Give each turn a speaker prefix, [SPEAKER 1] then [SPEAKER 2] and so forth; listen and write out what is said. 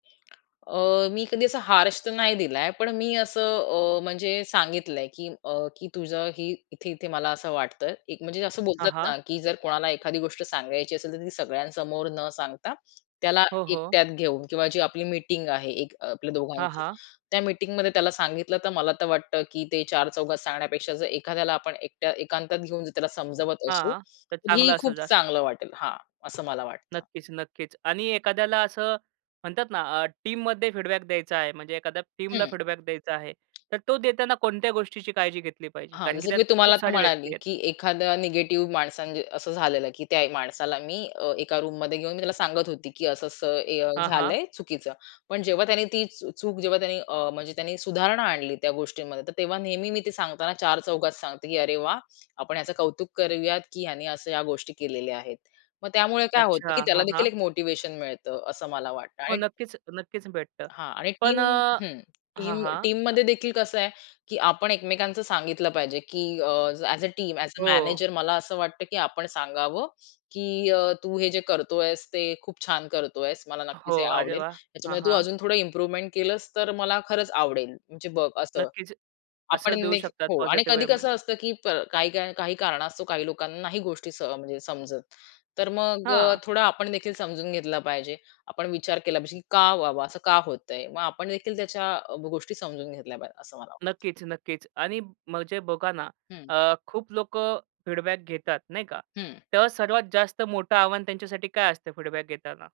[SPEAKER 1] अ, मी कधी असा हार्श तर नाही दिलाय पण मी असं अ, म्हणजे सांगितलंय, की अ, की तुझंही इथे-इथे मला असं वाटतंय. एक म्हणजे असं
[SPEAKER 2] हां,
[SPEAKER 1] बोलतात
[SPEAKER 2] हां.
[SPEAKER 1] ना, की जर कोणाला एखादी गोष्ट सांगायची असेल तर ती सगळ्यांसमोर न सांगता त्याला
[SPEAKER 2] हो, हो.
[SPEAKER 1] एकट्यात घेऊन किंवा जी आपली मिटिंग आहे एक आपल्या
[SPEAKER 2] हां,
[SPEAKER 1] दोघांची.
[SPEAKER 2] हां.
[SPEAKER 1] त्या मिटिंगमध्ये त्याला सांगितलं तर मला तर वाटतं की ते चार-चौघात सांगण्यापेक्षा जर एखाद्याला आपण एकट्या एकांतात घेऊन त्याला समजावत असू
[SPEAKER 2] हां, तर
[SPEAKER 1] तर ही
[SPEAKER 2] चांगलं असेल
[SPEAKER 1] खूप
[SPEAKER 2] जास्त.
[SPEAKER 1] चांगलं वाटेल. हां, असं मला वाटतं.
[SPEAKER 2] नक्कीच, नक्कीच आणि एखाद्याला असं म्हणतात ना, अ, टीममध्ये फीडबॅक द्यायचा आहे म्हणजे एखाद्या टीमला
[SPEAKER 1] हं.
[SPEAKER 2] फीडबॅक द्यायचा आहे. तर तो देताना कोणत्या गोष्टीची काळजी घेतली पाहिजे?
[SPEAKER 1] हां,
[SPEAKER 2] कारण की
[SPEAKER 1] जसं की
[SPEAKER 2] त्यात
[SPEAKER 1] मी तुम्हाला
[SPEAKER 2] खूप
[SPEAKER 1] आता
[SPEAKER 2] सारे व्यक्ती
[SPEAKER 1] म्हणाले,
[SPEAKER 2] आहेत.
[SPEAKER 1] की एखादा निगेटिव्ह माणसा असं झालेलं, की त्या माणसाला मी अ, एका रूममध्ये घेऊन मी त्याला सांगत होती, की असं-असं ए अ,
[SPEAKER 2] हां, हां.
[SPEAKER 1] झालंय चुकीचं. पण जेव्हा त्याने ती चू चूक जेव्हा अ, म्हणजे त्यांनी सुधारणा आणली त्या गोष्टींमध्ये तर तेव्हा नेहमी मी ते सांगताना चार-चौघात सांगते, की अरे, वाह, आपण ह्याचं कौतुक करूयात, की ह्याने असं ह्या गोष्टी केलेल्या आहेत. मग त्यामुळे काय होतं, की
[SPEAKER 2] अच्छा,
[SPEAKER 1] त्याला
[SPEAKER 2] हां,
[SPEAKER 1] देखील
[SPEAKER 2] हां.
[SPEAKER 1] एक मोटिव्हेशन मिळतं असं मला वाटतं
[SPEAKER 2] हो,
[SPEAKER 1] आणि
[SPEAKER 2] नक्कीच, नक्कीच भेटतं
[SPEAKER 1] हां आणि
[SPEAKER 2] पण
[SPEAKER 1] टीम
[SPEAKER 2] अ
[SPEAKER 1] हं,
[SPEAKER 2] हां,
[SPEAKER 1] टीम
[SPEAKER 2] हां.
[SPEAKER 1] टीममध्ये देखील कसं आहे, की आपण एकमेकांचं सांगितलं पाहिजे, की अ, as a team, as a
[SPEAKER 2] हो.
[SPEAKER 1] मॅनेजर मला असं वाटतं, की आपण सांगावं, की अ, "तू हे जे करतोयस ते खूप छान करतोयस. मला
[SPEAKER 2] हो,
[SPEAKER 1] नक्कीच हे
[SPEAKER 2] अरे,
[SPEAKER 1] आवडेल.
[SPEAKER 2] वाह! हां,
[SPEAKER 1] त्याच्यामध्ये तू
[SPEAKER 2] हां.
[SPEAKER 1] अजून थोडं इम्प्रूव्हमेंट केलंस तर मला खरंच आवडेल. म्हणजे बघ असं."
[SPEAKER 2] नक्कीच.
[SPEAKER 1] आपण
[SPEAKER 2] असं देऊ
[SPEAKER 1] ने
[SPEAKER 2] शकतात
[SPEAKER 1] हो आणि
[SPEAKER 2] पॉझिटिव्ह
[SPEAKER 1] कधी कसं
[SPEAKER 2] वेमध्ये.
[SPEAKER 1] असतं, की प काही कारण असतो काही लोकांना नाही गोष्टी म्हणजे सह समजत. तर मग अ,
[SPEAKER 2] हां.
[SPEAKER 1] थोडं आपण देखील समजून घेतलं पाहिजे. आपण विचार केला पाहिजे, की का बाबा असं का होतंय? मग आपण देखील त्याच्या गोष्टी समजून घेतल्या पाहिजे असं मला वाटतं.
[SPEAKER 2] नक्कीच, नक्कीच आणि म्हणजे बघा ना,
[SPEAKER 1] हं.
[SPEAKER 2] अ, खूप लोकं फीडबॅक घेतात नाही का
[SPEAKER 1] हं.
[SPEAKER 2] तर सर्वात जास्त मोठं आव्हान त्यांच्यासाठी काय असतं फीडबॅक घेताना?